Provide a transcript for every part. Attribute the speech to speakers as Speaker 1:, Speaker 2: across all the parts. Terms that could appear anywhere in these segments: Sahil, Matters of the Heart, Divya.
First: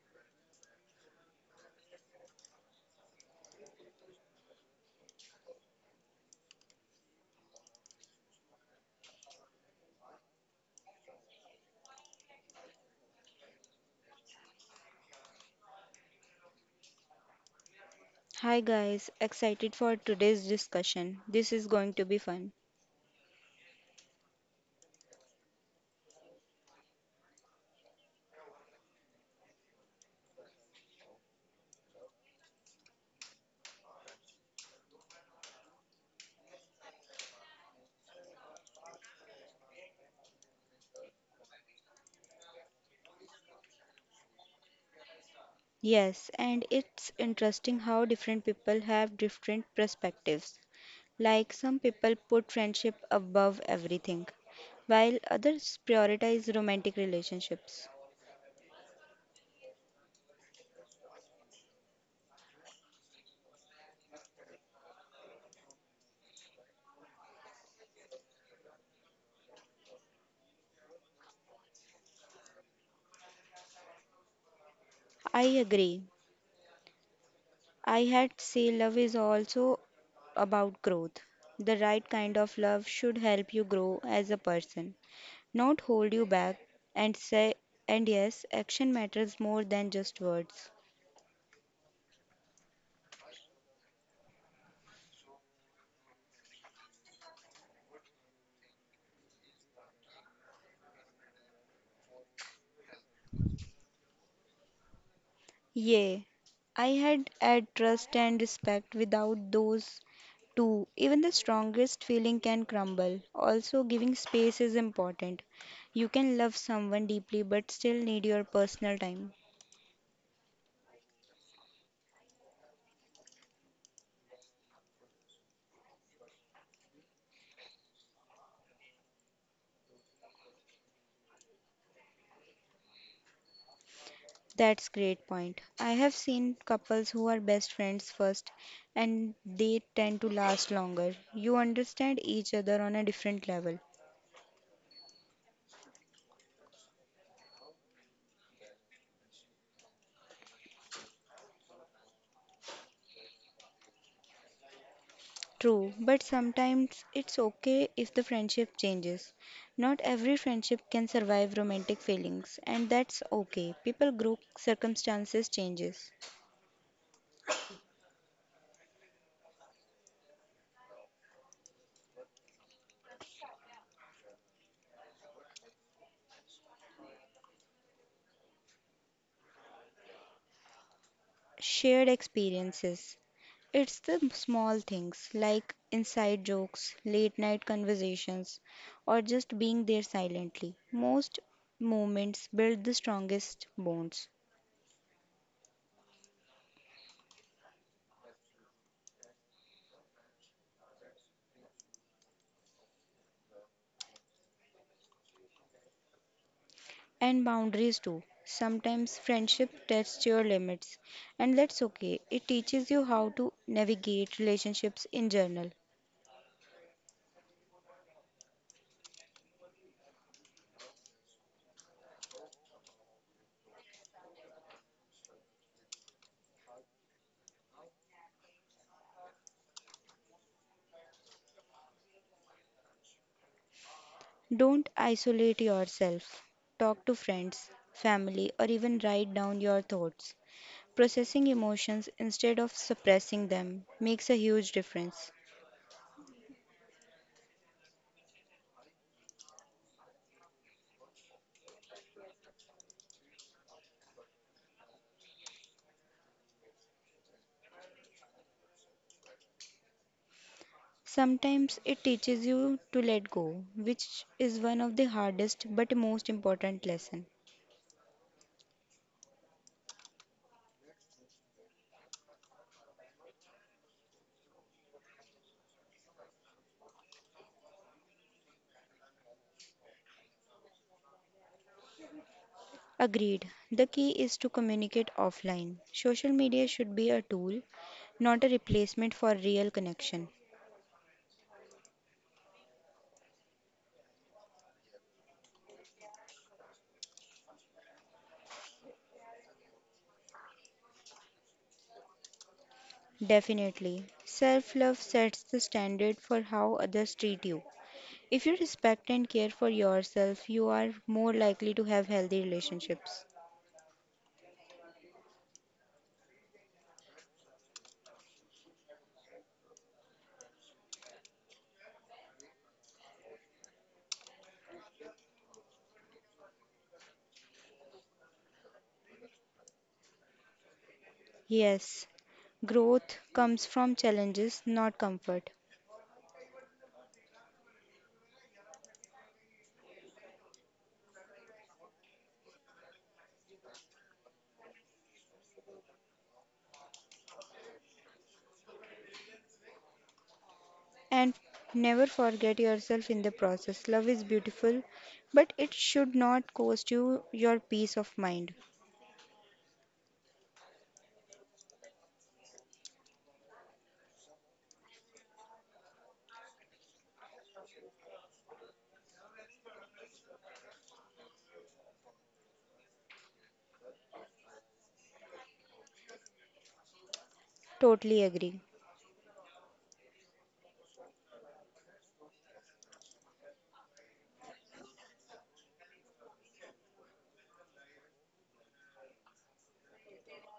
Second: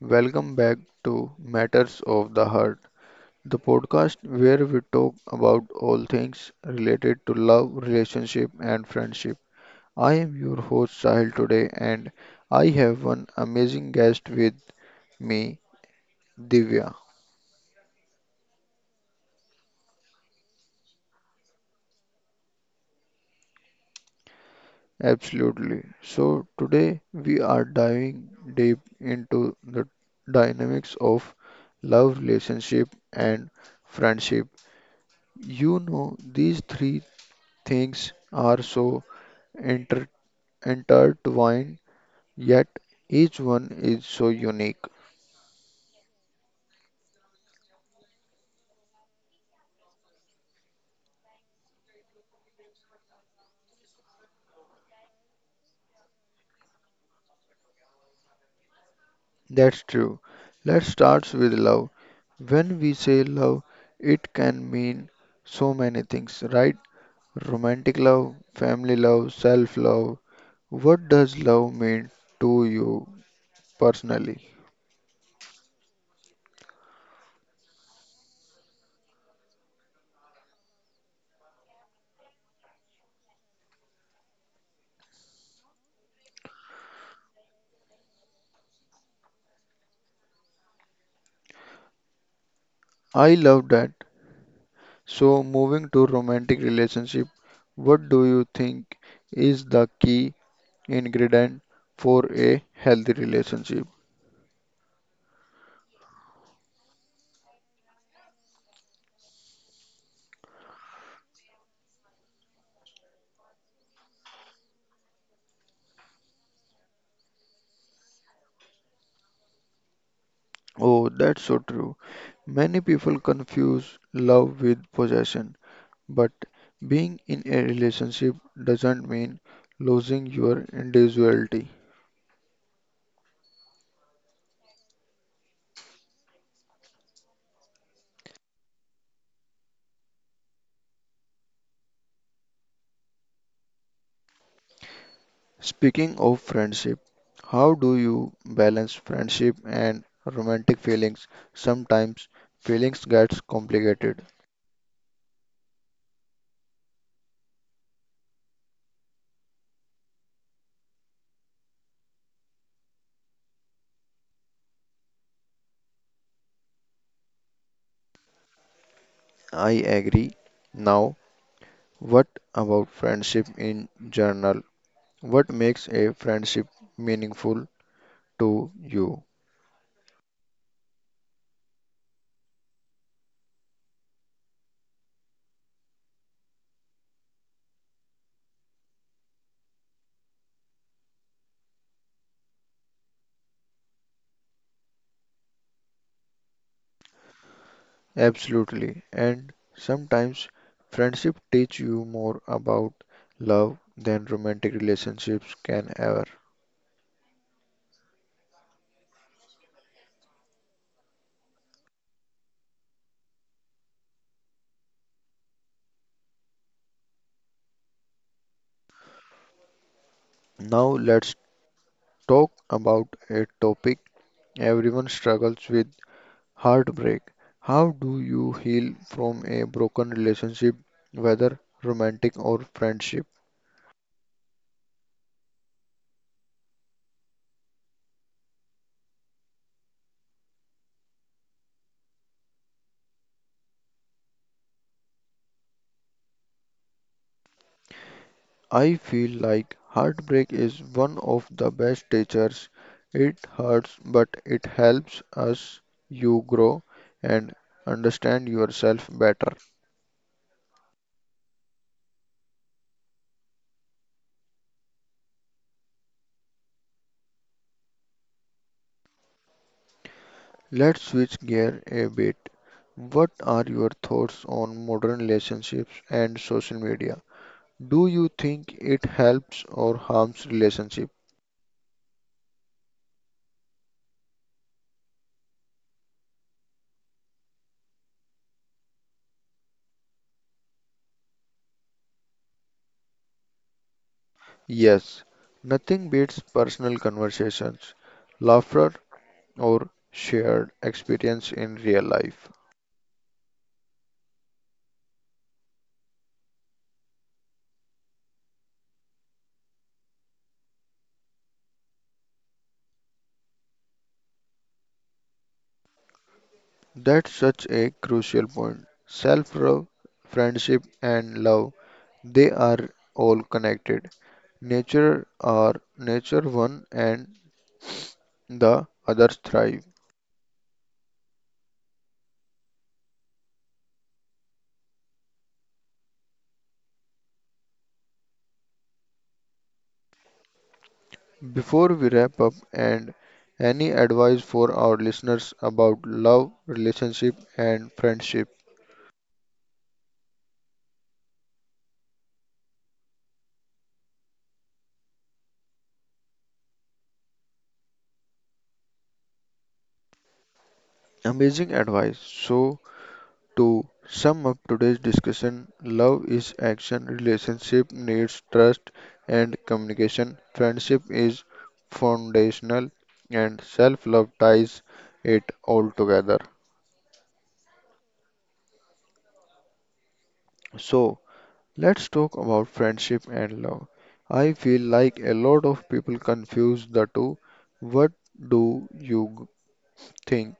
Speaker 1: welcome back to Matters of the Heart, the podcast where we talk about all things related to love, relationship, and friendship. I am your host Sahil today, and I have one amazing guest with me, Divya.
Speaker 2: Hi guys, excited for today's discussion. This is going to be fun.
Speaker 1: Absolutely. So, today we are diving deep into the dynamics of love, relationship, and friendship. You know, these three things are so inter- intertwined, yet each one is so unique.
Speaker 2: Yes, and it's interesting how different people have different perspectives. Like some people put friendship above everything, while others prioritize romantic relationships.
Speaker 1: That's true. Let's start with love. When we say love, it can mean so many things, right? Romantic love, family love, self love. What does love mean to you personally?
Speaker 2: I agree. I had say love is also about growth. The right kind of love should help you grow as a person not hold you back, and say, and yes, action matters more than just words.
Speaker 1: I love that. So, moving to romantic relationship, what do you think is the key ingredient for a healthy relationship?
Speaker 2: Yea, I had had trust and respect without those two. Even the strongest feeling can crumble. Also, giving space is important. You can love someone deeply but still need your personal time.
Speaker 1: Oh, that's so true. Many people confuse love with possession, but being in a relationship doesn't mean losing your individuality.
Speaker 2: That's great point. I have seen couples who are best friends first and they tend to last longer. You understand each other on a different level.
Speaker 1: Speaking of friendship, how do you balance friendship and romantic feelings? Sometimes feelings gets complicated.
Speaker 2: True, but sometimes it's okay if the friendship changes. Not every friendship can survive romantic feelings, and that's okay. People grow, circumstances changes.
Speaker 1: I agree. Now, what about friendship in general? What makes a friendship meaningful to you?
Speaker 2: Shared experiences. It's the small things like inside jokes, late night conversations, or just being there silently. Most moments build the strongest bonds.
Speaker 1: Absolutely. And sometimes friendship teach you more about love than romantic relationships can ever.
Speaker 2: And boundaries too. Sometimes friendship tests your limits, and that's okay. It teaches you how to navigate relationships in general.
Speaker 1: Now let's talk about a topic everyone struggles with, heartbreak. How do you heal from a broken relationship, whether romantic or friendship?
Speaker 2: Don't isolate yourself. Talk to friends, family, or even write down your thoughts. Processing emotions instead of suppressing them makes a huge difference.
Speaker 1: I feel like heartbreak is one of the best teachers. It hurts, but it helps us you grow and understand yourself better.
Speaker 2: Sometimes it teaches you to let go, which is one of the hardest but most important lesson.
Speaker 1: Let's switch gear a bit. What are your thoughts on modern relationships and social media? Do you think it helps or harms relationship?
Speaker 2: Agreed. The key is to communicate offline. Social media should be a tool, not a replacement for real connection.
Speaker 1: Yes, nothing beats personal conversations, laughter, or shared experience in real life.
Speaker 2: Definitely. Self love sets the standard for how others treat you. If you respect and care for yourself, you are more likely to have healthy relationships.
Speaker 1: That's such a crucial point. Self love, friendship, and love they are all connected. Nature are nature one and the others thrive.
Speaker 2: Yes, growth comes from challenges, not comfort.
Speaker 1: Before we wrap up, and any advice for our listeners about love, relationship, and friendship?
Speaker 2: And never forget yourself in the process. Love is beautiful, but it should not cost you your peace of mind.
Speaker 1: Amazing advice. So to sum up today's discussion, love is action, relationship needs trust and communication, friendship is foundational, and self love ties it all together.
Speaker 2: Totally agree.
Speaker 1: So, let's talk about friendship and love. I feel like a lot of people confuse the two. What do you think?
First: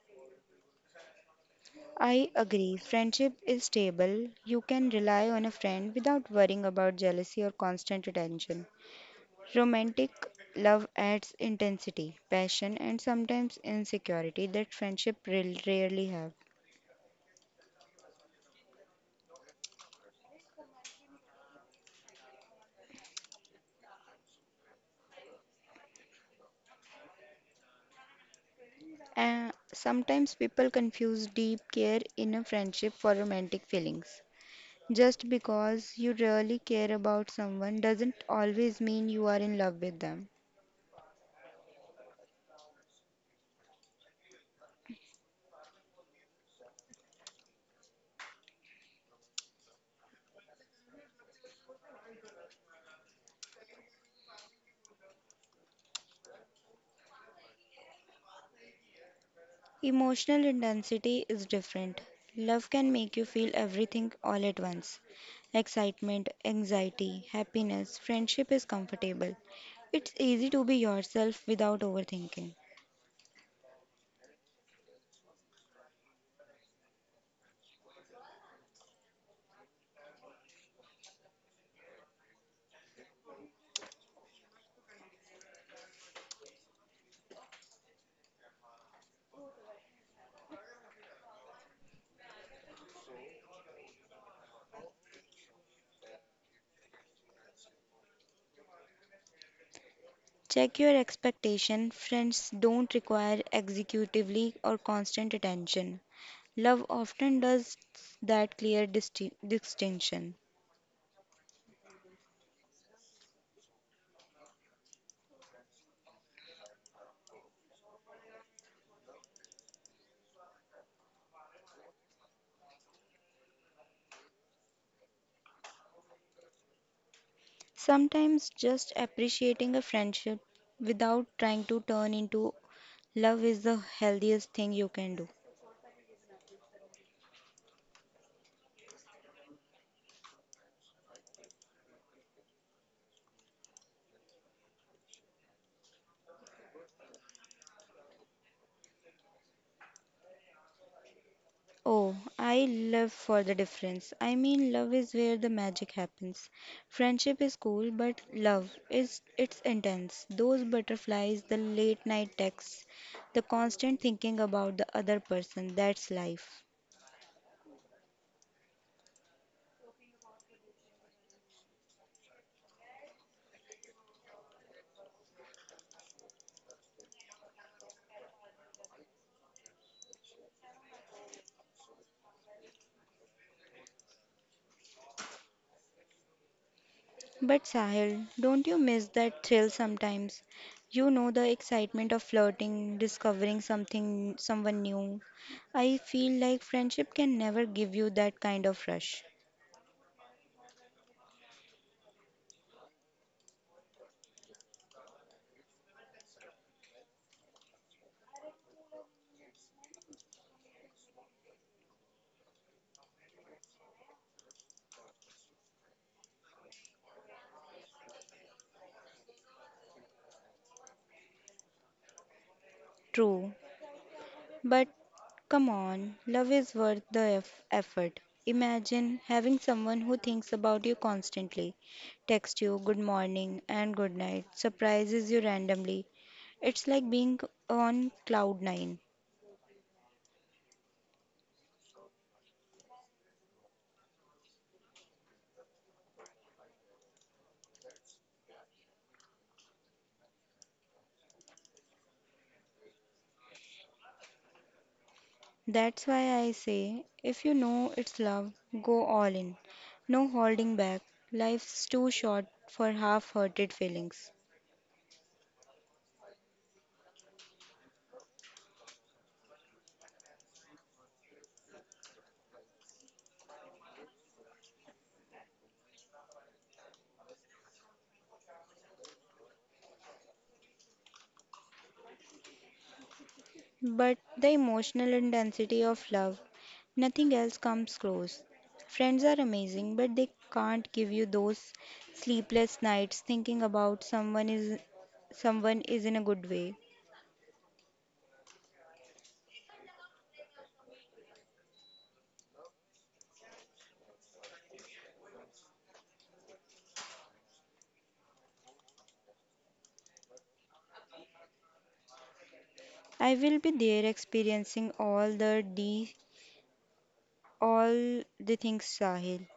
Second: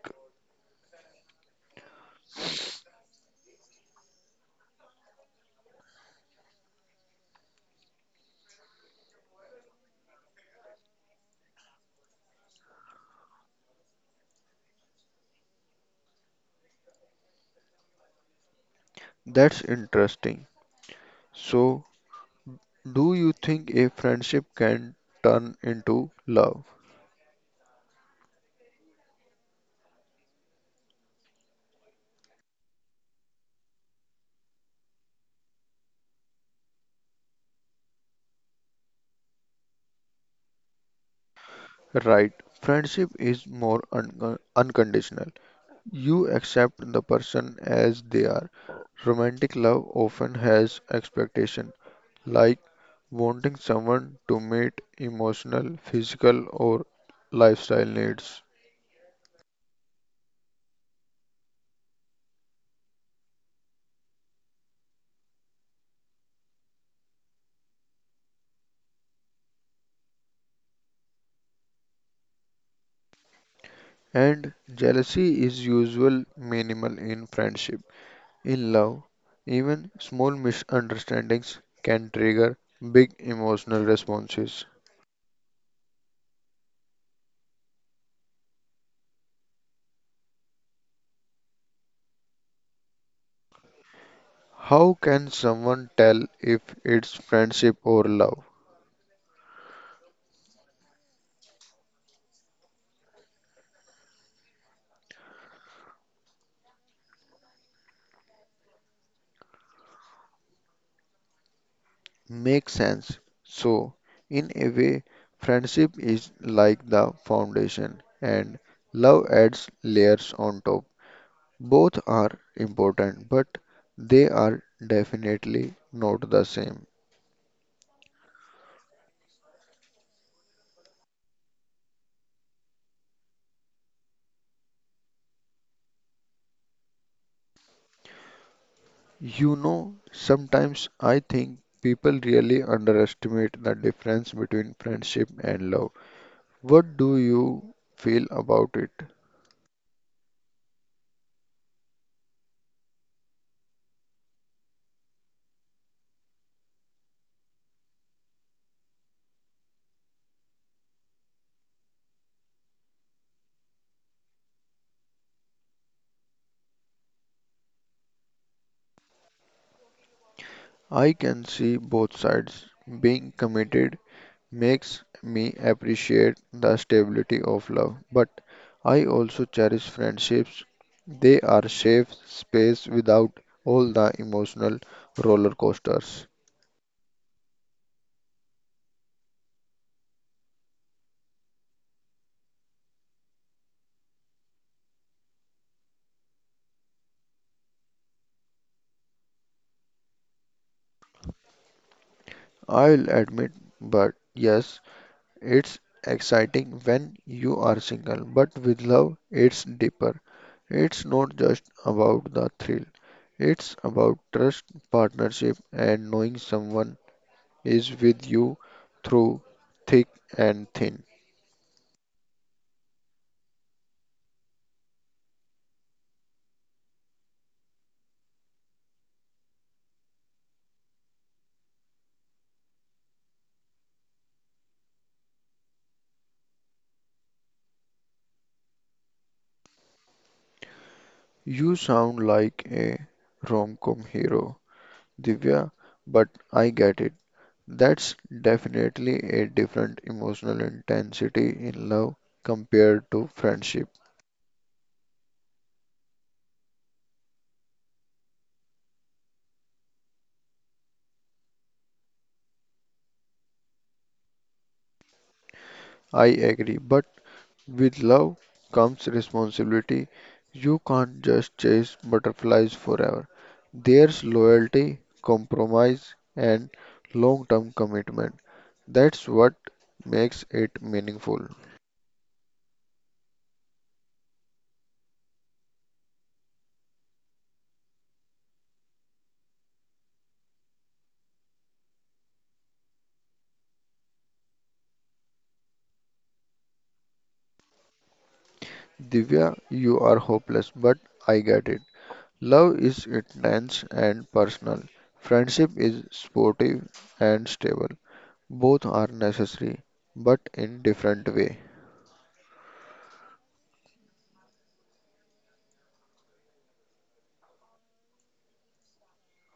Speaker 2: I agree. Friendship is stable. You can rely on a friend without worrying about jealousy or constant attention. Romantic love adds intensity, passion, and sometimes insecurity that rarely have.
Speaker 1: That's interesting. So, do you think a friendship can turn into love?
Speaker 2: And sometimes people confuse deep care in a friendship for romantic feelings. Just because you really care about someone doesn't always mean you are in love with them.
Speaker 1: Right. Friendship is more unconditional. You accept the person as they are. Romantic love often has expectation, like wanting someone to meet emotional, physical, or lifestyle needs.
Speaker 2: Emotional intensity is different. Love can make you feel everything all at once: excitement, anxiety, happiness. Friendship is comfortable. It's easy to be yourself without overthinking.
Speaker 1: And jealousy is usual minimal in friendship. In love, even small misunderstandings can trigger big emotional responses. How can someone tell if it's friendship or love?
Speaker 2: Check your expectation. Friends don't require executively or constant attention. Love often does that clear distinction.
Speaker 1: Makes sense. So, in a way, friendship is like the foundation and love adds layers on top. Both are important, but they are definitely not the same.
Speaker 2: Sometimes just appreciating a friendship without trying to turn into love is the healthiest thing you can do.
Speaker 1: You know, sometimes I think people really underestimate the difference between friendship and love. What do you feel about it?
Speaker 2: Oh, I love for the difference. I mean, love is where the magic happens. Friendship is cool, but love is it's intense. Those butterflies, the late night texts, the constant thinking about the other person, that's life.
Speaker 1: I can see both sides. Being committed makes me appreciate the stability of love, but I also cherish friendships. They are safe space without all the emotional roller coasters.
Speaker 2: But Sahil, don't you miss that thrill sometimes? You know the excitement of flirting, discovering something, someone new. I feel like friendship can never give you that kind of rush.
Speaker 1: I'll admit, but yes, it's exciting when you are single, but with love, it's deeper. It's not just about the thrill. It's about trust, partnership, and knowing someone is with you through thick and thin.
Speaker 2: True, but come on, love is worth the effort. Imagine having someone who thinks about you constantly, texts you good morning and good night, surprises you randomly. It's like being on cloud nine.
Speaker 1: You sound like a rom-com hero, Divya, but I get it. That's definitely a different emotional intensity in love compared to friendship.
Speaker 2: That's why I say if you know it's love, go all in. No holding back. Life's too short for half hearted feelings.
Speaker 1: I agree, but with love comes responsibility. You can't just chase butterflies forever. There's loyalty, compromise, and long term commitment. That's what makes it meaningful.
Speaker 2: But the emotional intensity of love, nothing else comes close. Friends are amazing, but they can't give you those sleepless nights thinking about someone is in a good way.
Speaker 1: Divya, you are hopeless, but I get it. Love is intense and personal. Friendship is sportive and stable. Both are necessary, but in different way.
Speaker 2: I will be there experiencing all the things Sahil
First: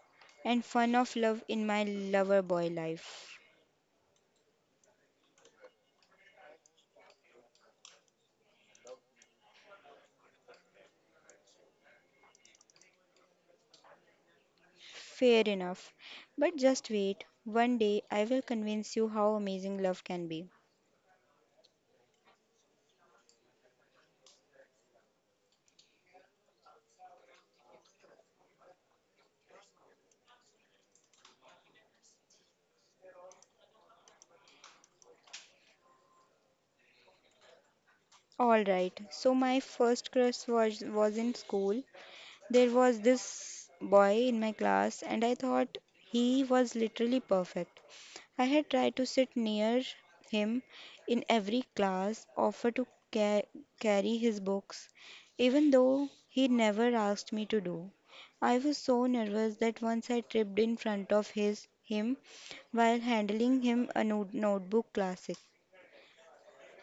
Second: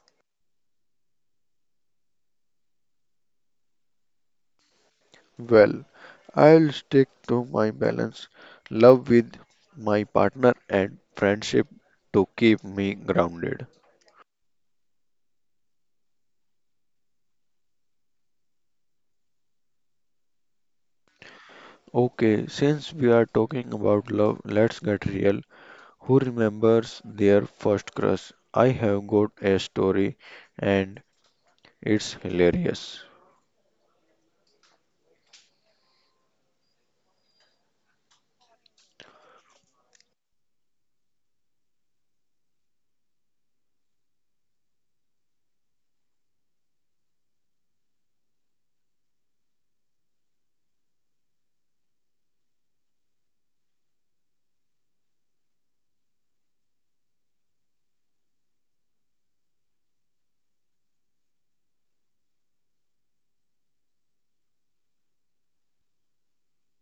Speaker 2: and fun of love in my lover boy life.
Speaker 1: Well, I'll stick to my balance, love with my partner and friendship to keep me grounded.
Speaker 2: Fair enough. But just wait, one day I will convince you how amazing love can be.
Speaker 1: Okay, since we are talking about love, let's get real. Who remembers their first crush? I have got a story and it's hilarious.
Speaker 2: Alright, so my first crush was in school. There was this boy in my class, and I thought he was literally perfect. I had tried to sit near him in every class, offer to ca- carry his books, even though he never asked me to do. I was so nervous that once I tripped in front of his him while handling him a notebook classic.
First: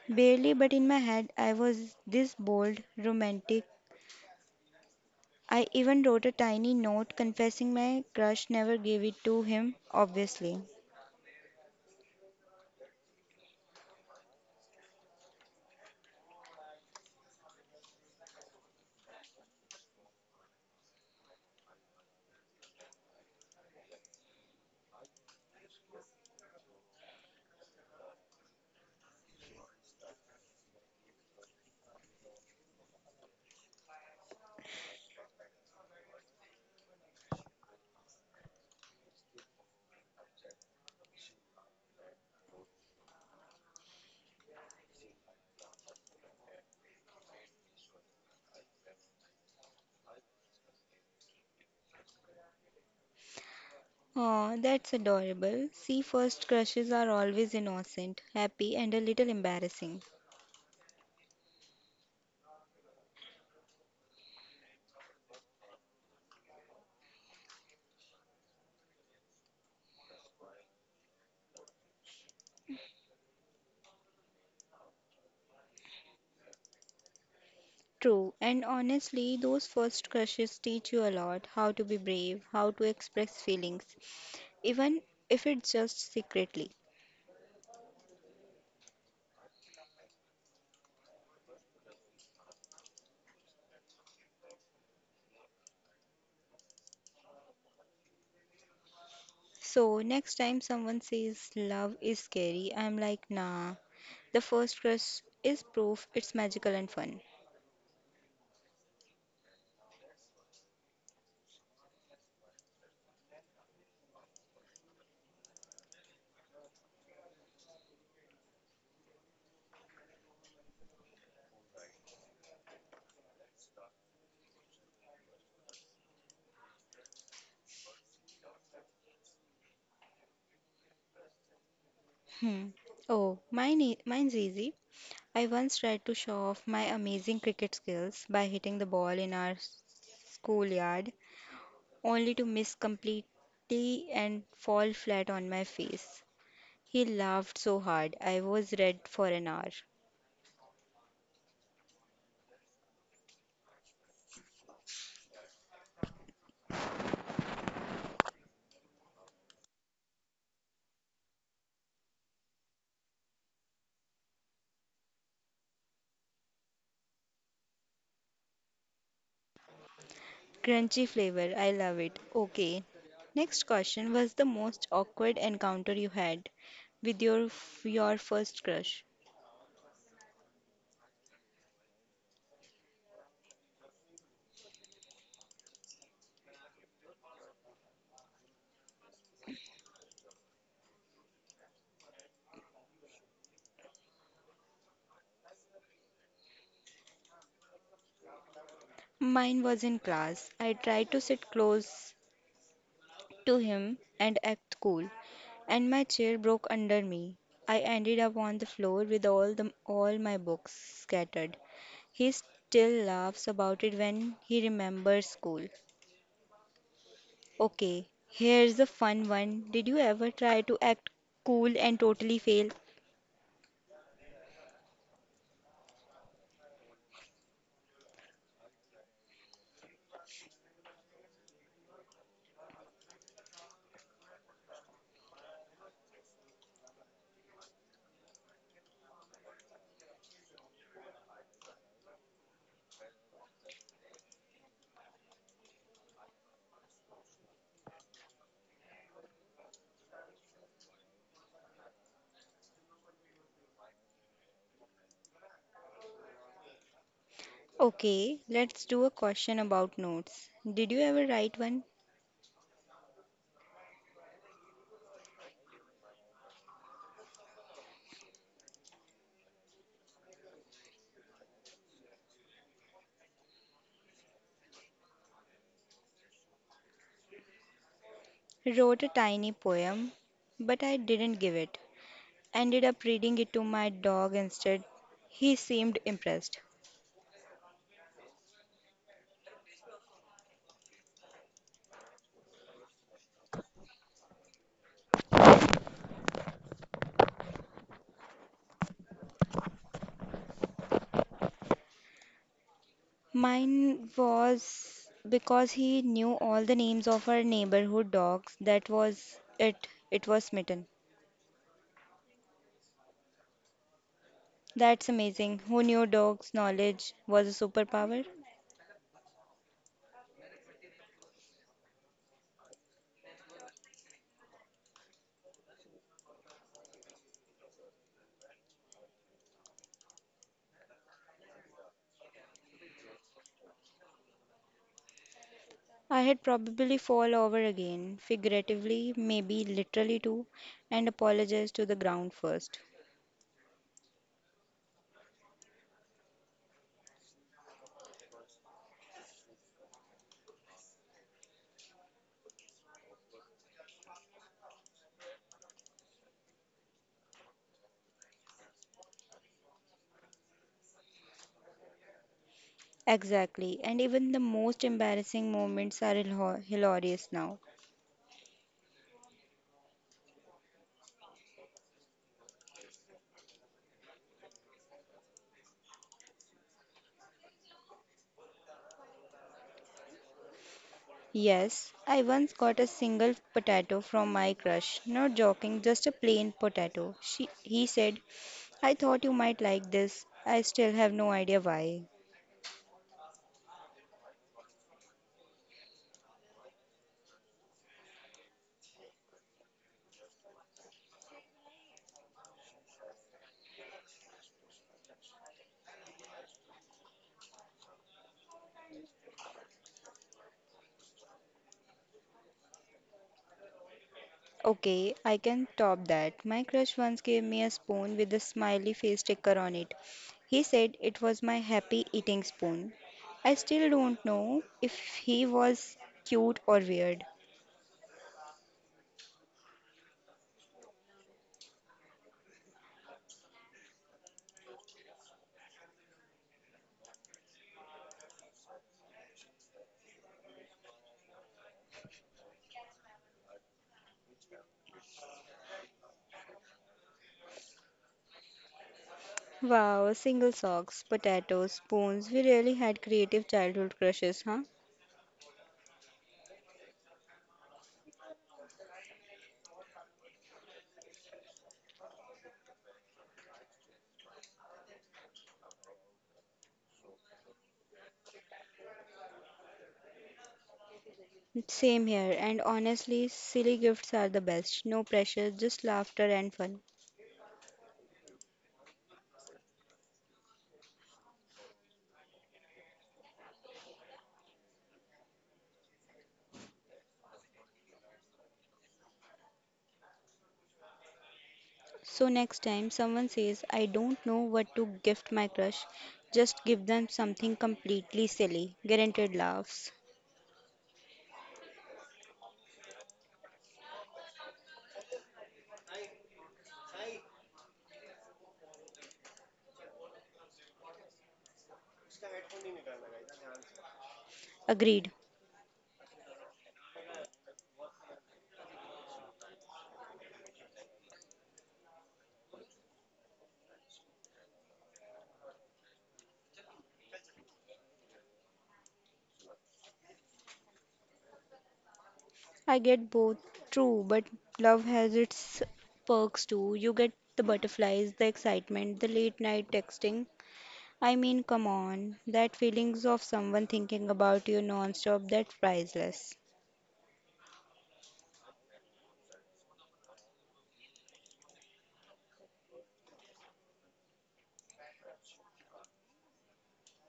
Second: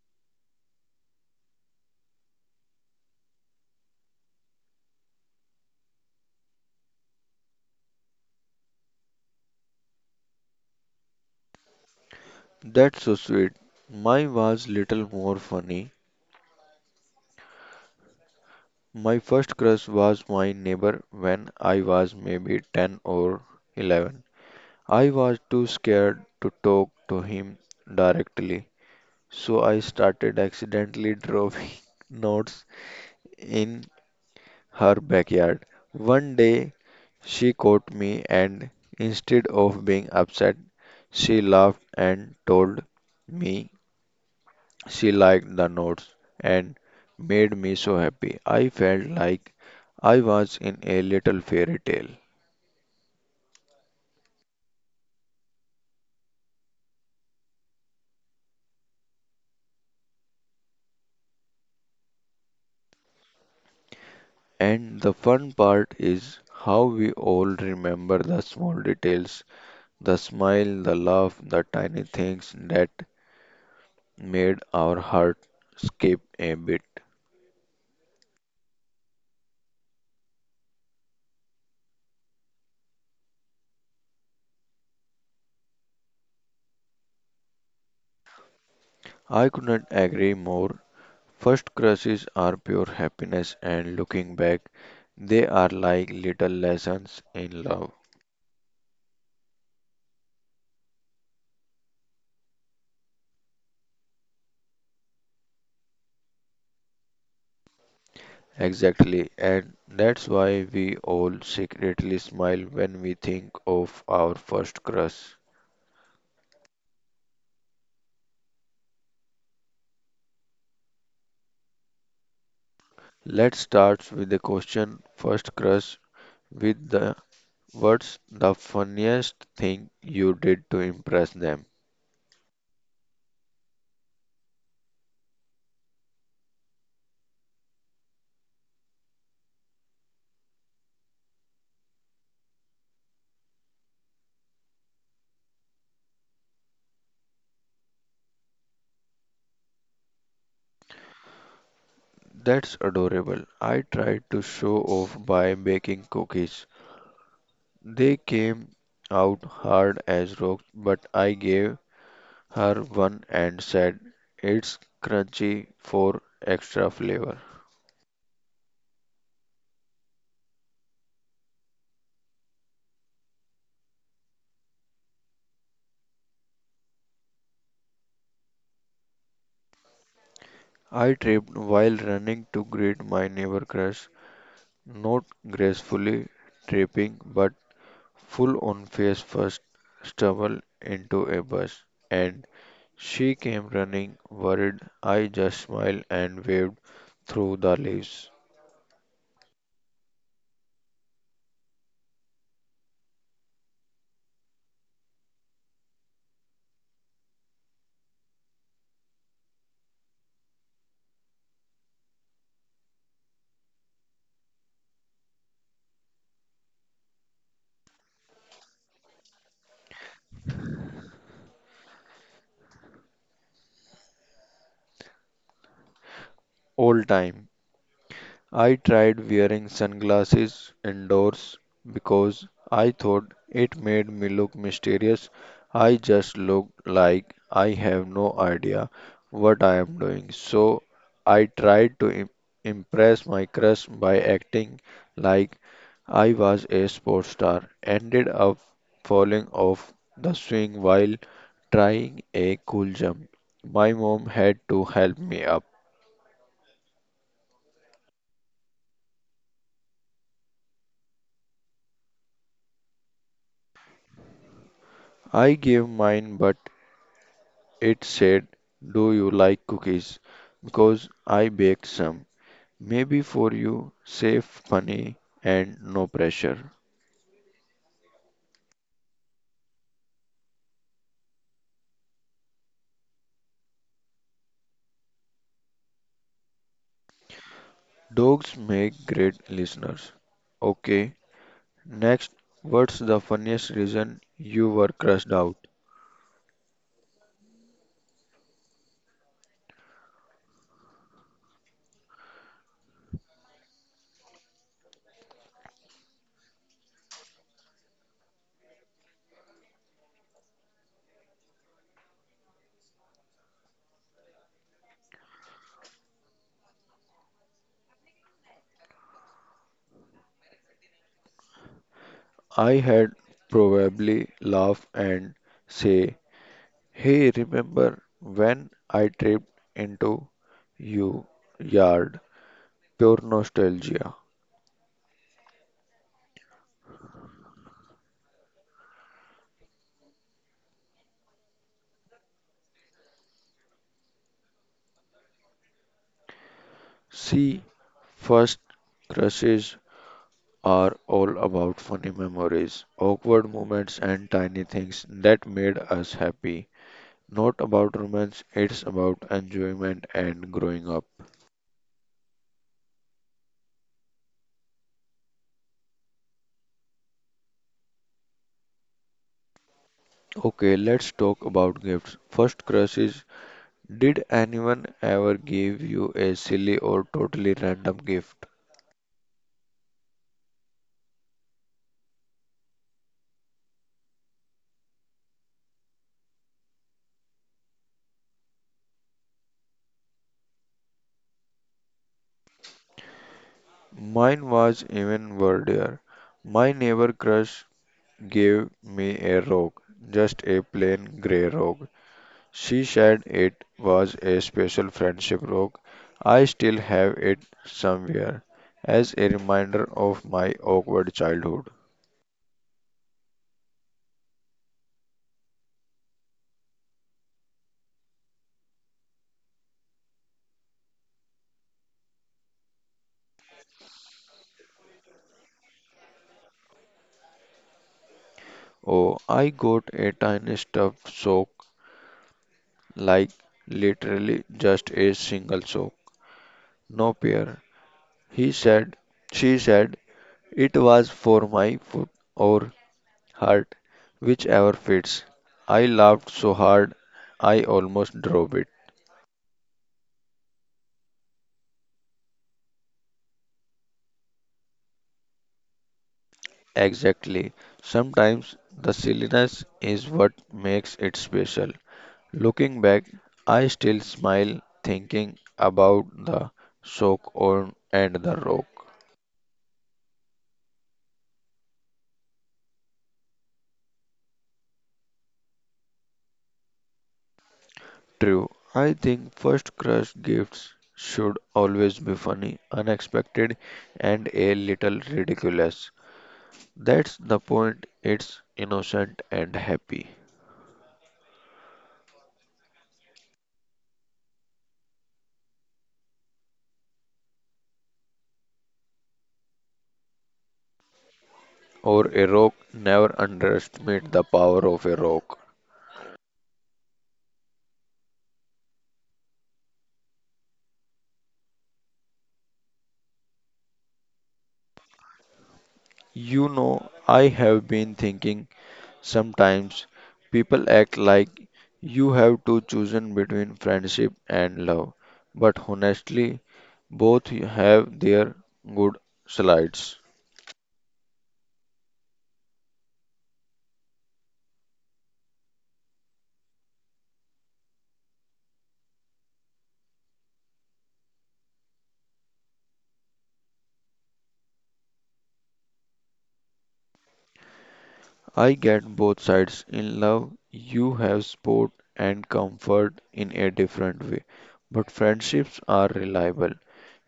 Speaker 2: Barely, but in my head, I was this bold, romantic, I even wrote a tiny note confessing my crush never gave it to him, obviously.
Speaker 1: That's so sweet. Mine was little more funny. My first crush was my neighbor when I was maybe 10 or 11. I was too scared to talk to him directly, so I started accidentally dropping notes in her backyard. One day she caught me and instead of being upset, she laughed and told me she liked the notes and made me so happy. I felt like I was in a little fairy tale.
Speaker 2: Oh, that's adorable. See, first crushes are always innocent, happy, and a little embarrassing.
Speaker 1: And the fun part is how we all remember the small details, the smile, the laugh, the tiny things that made our heart skip a bit.
Speaker 2: True, and honestly, those first crushes teach you a lot how to be brave, how to express feelings, even if it's just secretly.
Speaker 1: I could not agree more. First crushes are pure happiness, and looking back, they are like little lessons in love.
Speaker 2: So, next time someone says love is scary, I'm like, nah, the first crush is proof it's magical and fun.
Speaker 1: Exactly, and that's why we all secretly smile when we think of our first crush. Let's start with the question first crush with the words, the funniest thing you did to impress them?
Speaker 2: Hmm. Oh, mine's easy. I once tried to show off my amazing cricket skills by hitting the ball in our schoolyard, only to miss completely and fall flat on my face. He laughed so hard, I was red for an hour.
Speaker 1: That's adorable. I tried to show off by baking cookies. They came out hard as rocks, but I gave her one and said it's crunchy for extra flavor.
Speaker 2: Crunchy flavor, I love it. Okay. Next question was the most awkward encounter you had with your your first crush.
Speaker 1: I tripped while running to greet my neighbor crush, not gracefully tripping, but full on face first stumble into a bus and she came running, worried. I just smiled and waved through the leaves.
Speaker 2: Mine was in class. I tried to sit close to him and act cool, and my chair broke under me. I ended up on the floor with all my books scattered. He still laughs about it when he remembers school. Okay, here's a fun one. Did you ever try to act cool and totally fail?
Speaker 1: Old time. I tried wearing sunglasses indoors because I thought it made me look mysterious. I just looked like I have no idea what I am doing. So I tried to impress my crush by acting like I was a sports star. Ended up falling off the swing while trying a cool jump. My mom had to help me up.
Speaker 2: Okay, let's do a question about notes. Did you ever write one?
Speaker 1: I gave mine, but it said, do you like cookies? Because I baked some. Maybe for you, safe, funny, and no pressure.
Speaker 2: Wrote a tiny poem, but I didn't give it. Ended up reading it to my dog instead. He seemed impressed.
Speaker 1: Dogs make great listeners. Okay, next, what's the funniest reason you were crushed out?
Speaker 2: Mine was because he knew all the names of our neighborhood dogs. That was it. It was mitten. That's amazing. Who knew dogs' knowledge was a superpower?
Speaker 1: I had probably laugh and say, hey, remember when I tripped into you yard? Pure nostalgia.
Speaker 2: I had probably fall over again, figuratively, maybe literally too, and apologize to the ground first.
Speaker 1: See, first crushes are all about funny memories, awkward moments, and tiny things that made us happy. Not about romance, it's about enjoyment and growing up.
Speaker 2: Exactly. And even the most embarrassing moments are hilarious now.
Speaker 1: Okay, let's talk about gifts. First crushes. Did anyone ever give you a silly or totally random gift?
Speaker 2: Yes, I once got a single potato from my crush. Not joking, just a plain potato. He said, I thought you might like this. I still have no idea why.
Speaker 1: Mine was even wordier. My neighbor crush gave me a rock, just a plain grey rock. She said it was a special friendship rock. I still have it somewhere as a reminder of my awkward childhood.
Speaker 2: Okay, I can top that. My crush once gave me a spoon with a smiley face sticker on it. He said it was my happy eating spoon. I still don't know if he was cute or weird.
Speaker 1: Oh, I got a tiny stuffed sock, like literally just a single sock. No pair. He said, she said, it was for my foot or heart, whichever fits. I laughed so hard I almost dropped it.
Speaker 2: Wow, single socks, potatoes, spoons. We really had creative childhood crushes, huh?
Speaker 1: Exactly. Sometimes the silliness is what makes it special. Looking back, I still smile thinking about the sock on and the rock.
Speaker 2: Same here, and honestly, silly gifts are the best. No pressure, just laughter and fun.
Speaker 1: True, I think first crush gifts should always be funny, unexpected, and a little ridiculous. That's the point, it's innocent and happy.
Speaker 2: So, next time someone says, I don't know what to gift my crush, just give them something completely silly. Guaranteed laughs.
Speaker 1: Or a rock, never underestimate the power of a rock.
Speaker 2: Agreed.
Speaker 1: You know, I have been thinking sometimes people act like you have to choose between friendship and love, but honestly, both have their good sides.
Speaker 2: I get both. True, but love has its perks too. You get the butterflies, the excitement, the late night texting. I mean, come on, that feelings of someone thinking about you non-stop, that's priceless.
Speaker 1: I get both sides. In love, you have support and comfort in a different way, but friendships are reliable.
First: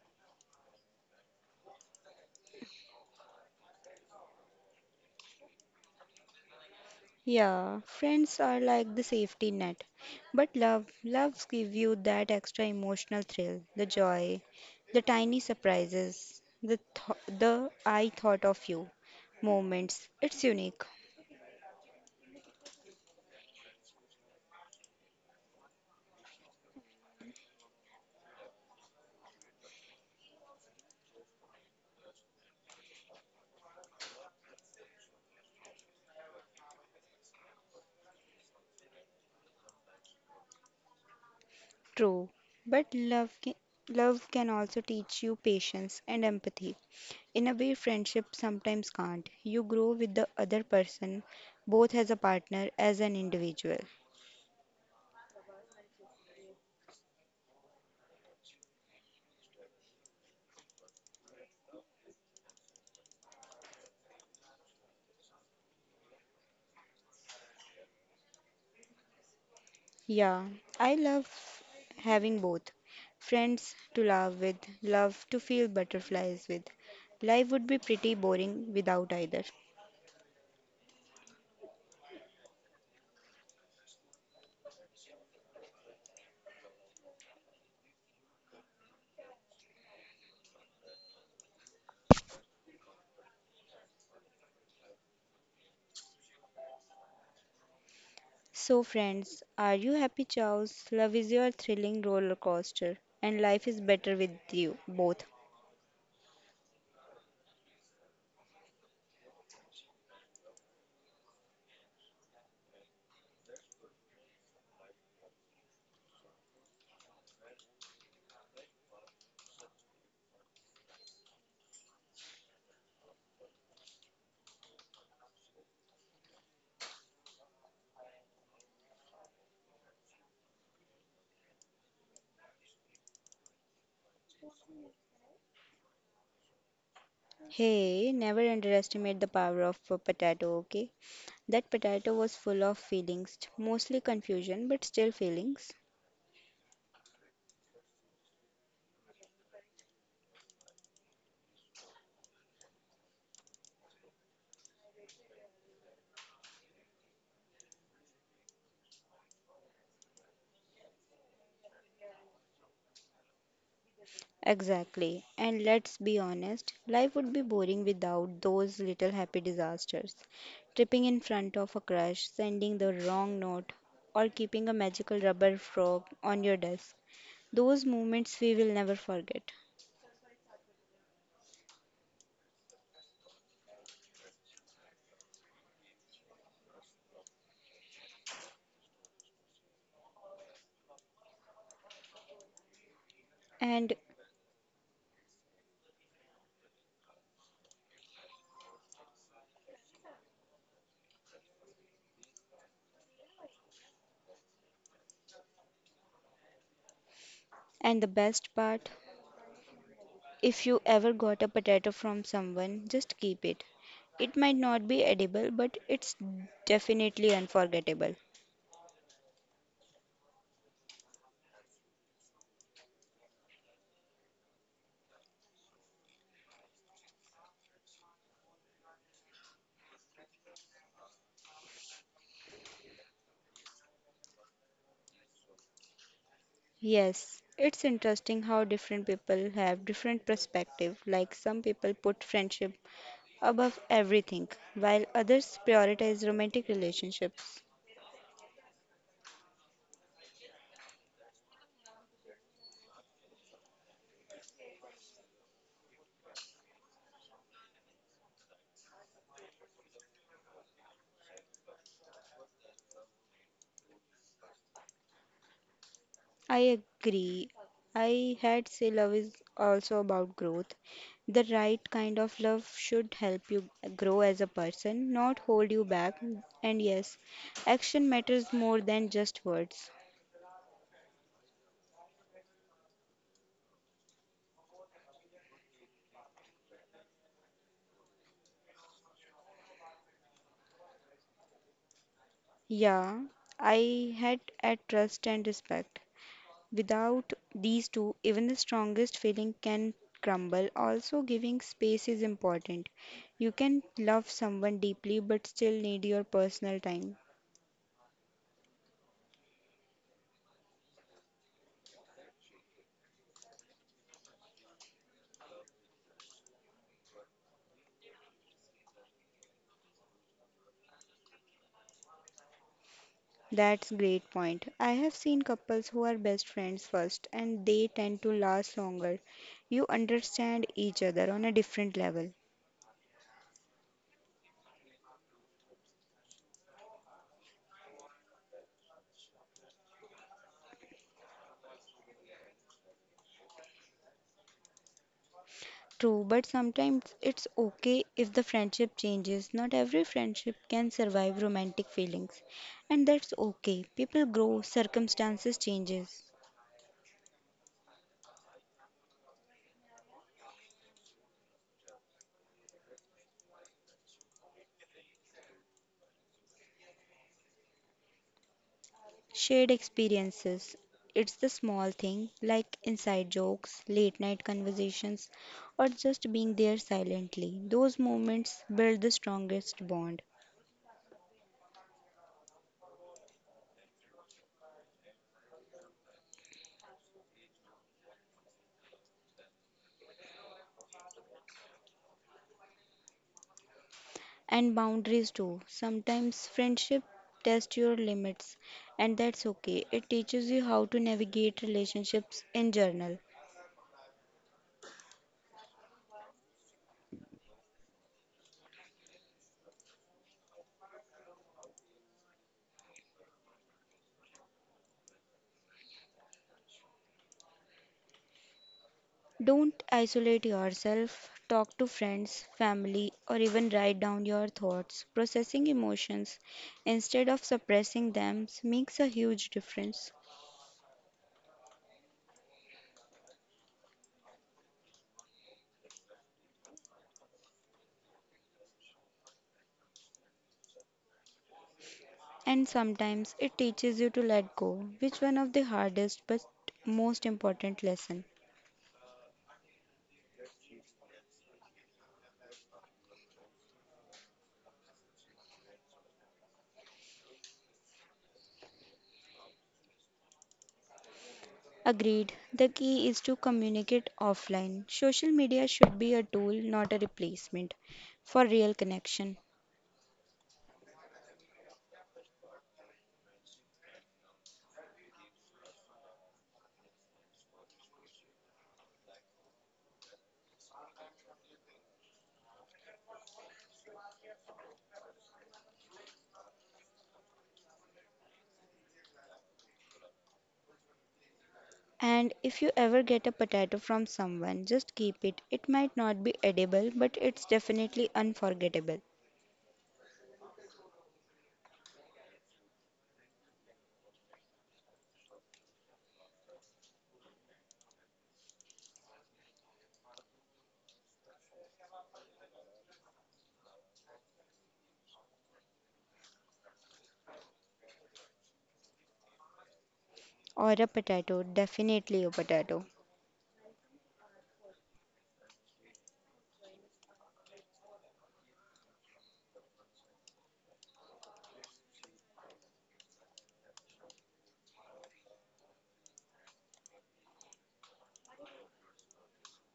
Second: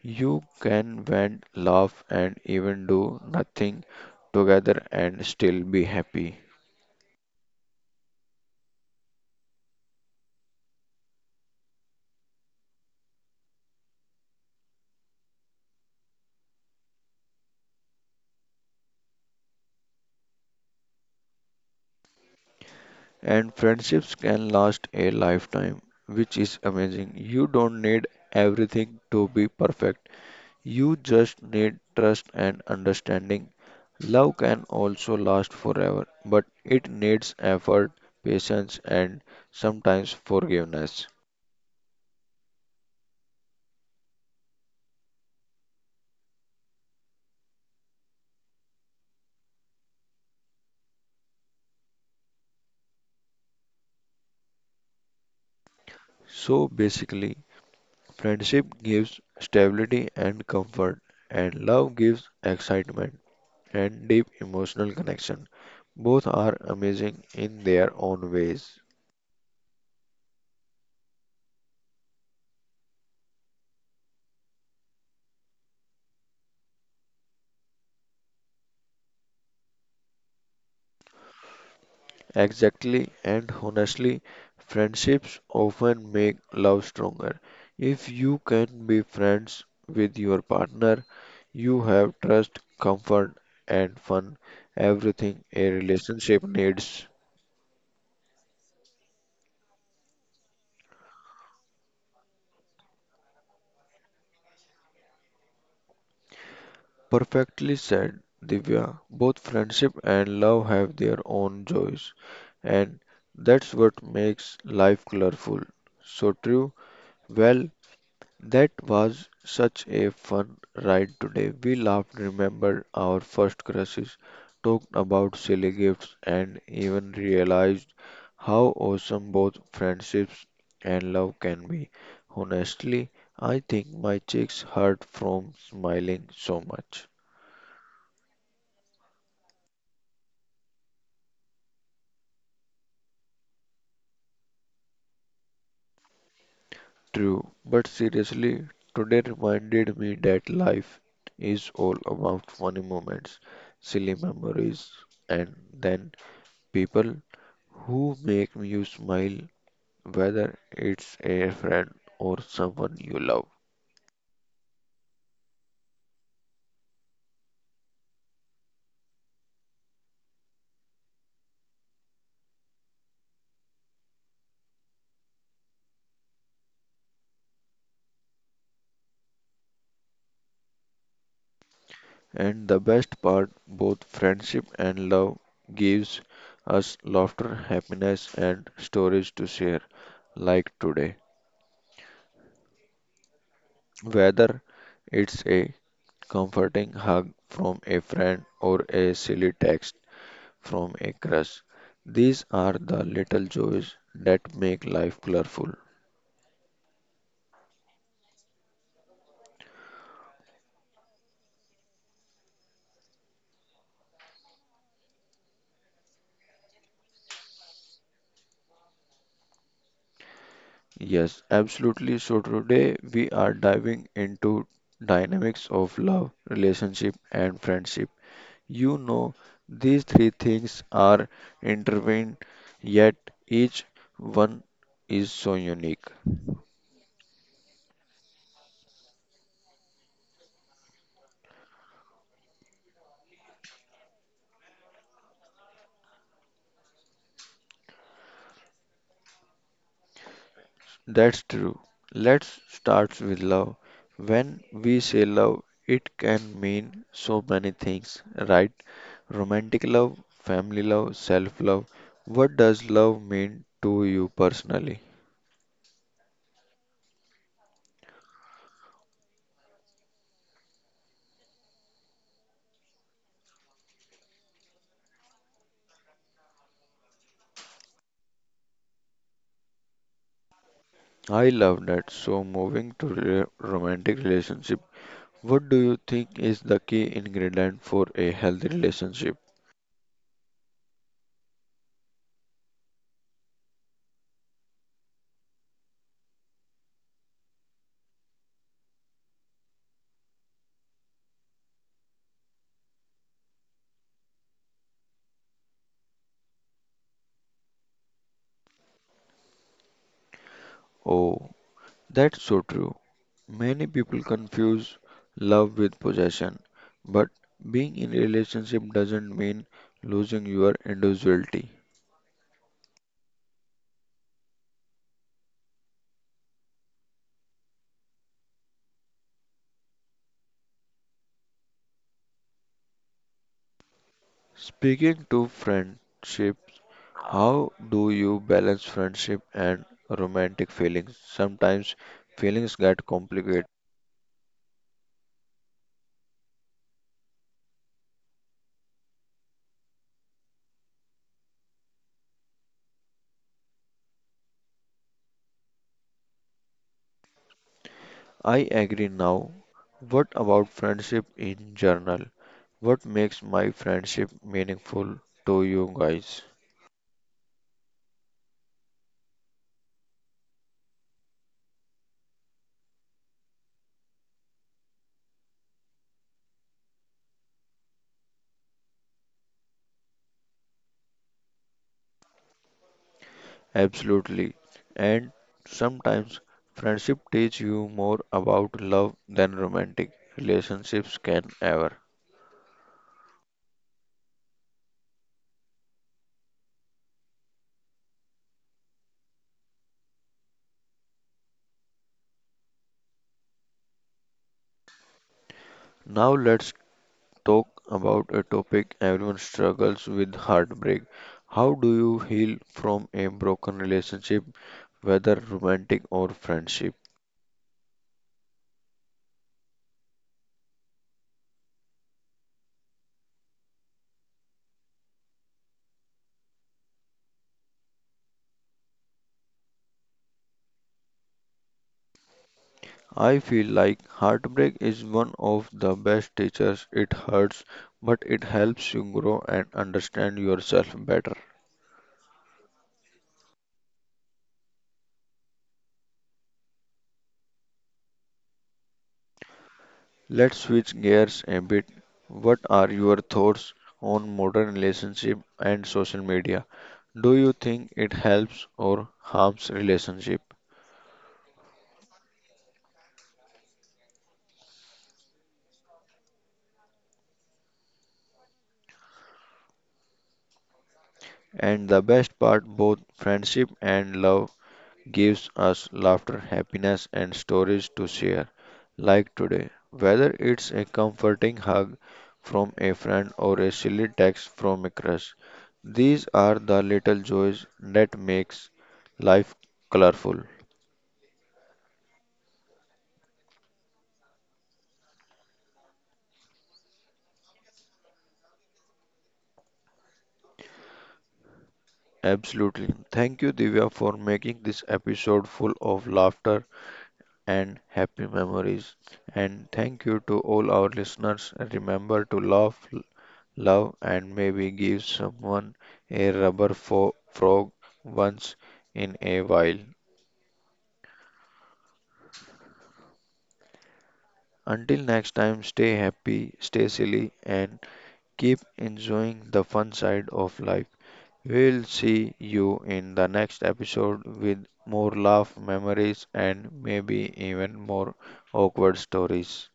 Speaker 1: You can vent, laugh, and even do nothing together and still be happy.
Speaker 2: Yeah, friends are like the safety net, but love loves give you that extra emotional thrill, the joy, the tiny surprises, the th the I thought of you moments. It's unique,
Speaker 1: And friendships can last a lifetime, which is amazing. You don't need everything to be perfect, you just need trust and understanding. Love can also last forever, but it needs effort, patience, and sometimes forgiveness.
Speaker 2: true, but love can also teach you patience and empathy. In a way, friendship sometimes can't. You grow with the other person, both as a partner, as an individual.
Speaker 1: So basically, friendship gives stability and comfort, and love gives excitement and deep emotional connection. Both are amazing in their own ways.
Speaker 2: Yeah, I love having both. Friends to laugh with, love to feel butterflies with. Life would be pretty boring without either.
Speaker 1: Exactly, and honestly, friendships often make love stronger. If you can be friends with your partner, you have trust, comfort, and fun, everything a relationship needs.
Speaker 2: So, friends, are you happy, Charles? Love is your thrilling roller coaster, and life is better with you both.
Speaker 1: Perfectly said, Divya. Both friendship and love have their own joys, and that's what makes life colorful. So true. Well, that was such a fun ride today. We laughed, remembered our first crushes, talked about silly gifts, and even realized how awesome both friendships and love can be. Honestly, I think my cheeks hurt from smiling so much.
Speaker 2: Hey, never underestimate the power of a potato, okay? That potato was full of feelings, mostly confusion, but still feelings.
Speaker 1: True, but seriously, today reminded me that life is all about funny moments, silly memories, and then people who make you smile, whether it's a friend or someone you love.
Speaker 2: Exactly. And let's be honest, life would be boring without those little happy disasters. Tripping in front of a crush, sending the wrong note, or keeping a magical rubber frog on your desk. Those moments we will never forget.
Speaker 1: And the best part, both friendship and love gives us laughter, happiness, and stories to share, like today.
Speaker 2: And
Speaker 1: Whether it's a comforting hug from a friend or a silly text from a crush, these are the little joys that make life colorful.
Speaker 2: and the best part, if you ever got a potato from someone, just keep it. It might not be edible, but it's definitely unforgettable.
Speaker 1: Yes, absolutely. So today we are diving into dynamics of love, relationship and friendship. You know, these three things are intertwined, yet each one is so unique.
Speaker 2: Yes, it's interesting how different people have different perspective. Like some people put friendship above everything, while others prioritize romantic relationships.
Speaker 1: That's true. Let's start with love. When we say love, it can mean so many things, right? Romantic love, family love, self love. What does love mean to you personally?
Speaker 2: I agree. I had say love is also about growth. The right kind of love should help you grow as a person, not hold you back. And yes, action matters more than just words.
Speaker 1: I love that. So, moving to romantic relationship, what do you think is the key ingredient for a healthy relationship?
Speaker 2: Yeah, I had at trust and respect. Without these two, even the strongest feeling can crumble. Also, giving space is important. You can love someone deeply but still need your personal time.
Speaker 1: Oh, that's so true. Many people confuse love with possession, but being in a relationship doesn't mean losing your individuality.
Speaker 2: That's great point. I have seen couples who are best friends first and they tend to last longer. You understand each other on a different level.
Speaker 1: Speaking to friendships, how do you balance friendship and romantic feelings? Sometimes feelings get complicated.
Speaker 2: True, but sometimes it's okay if the friendship changes. Not every friendship can survive romantic feelings, and that's okay. People grow, circumstances changes.
Speaker 1: I agree now. What about friendship in general? What makes my friendship meaningful to you guys?
Speaker 2: Shared experiences. It's the small thing like inside jokes, late night conversations, or just being there silently. Those moments build the strongest bond.
Speaker 1: Absolutely. And sometimes friendship teach you more about love than romantic relationships can ever.
Speaker 2: And boundaries too. Sometimes friendship tests your limits, and that's okay. It teaches you how to navigate relationships in general.
Speaker 1: Now let's talk about a topic everyone struggles with heartbreak. How do you heal from a broken relationship, whether romantic or friendship?
Speaker 2: Don't isolate yourself. Talk to friends, family, or even write down your thoughts. Processing emotions instead of suppressing them makes a huge difference.
Speaker 1: I feel like heartbreak is one of the best teachers. It hurts, but it helps you grow and understand yourself better.
Speaker 2: And sometimes it teaches you to let go, which one of the hardest but most important lesson.
Speaker 1: Let's switch gears a bit. What are your thoughts on modern relationship and social media? Do you think it helps or harms relationship?
Speaker 2: Agreed. The key is to communicate offline. Social media should be a tool, not a replacement for real connection.
Speaker 1: And the best part, both friendship and love gives us laughter, happiness, and stories to share, like today. Whether it's a comforting hug from a friend or a silly text from a crush, these are the little joys that makes life colorful.
Speaker 2: And if you ever get a potato from someone, just keep it. It might not be edible, but it's definitely unforgettable.
Speaker 1: Absolutely. Thank you, Divya, for making this episode full of laughter and happy memories. And thank you to all our listeners. Remember to laugh, love and maybe give someone a rubber frog once in a while.
Speaker 2: Or a potato, definitely a potato.
Speaker 1: Until next time, stay happy, stay silly, and keep enjoying the fun side of life. We'll see you in the next episode with more laugh, memories, and maybe even more awkward stories.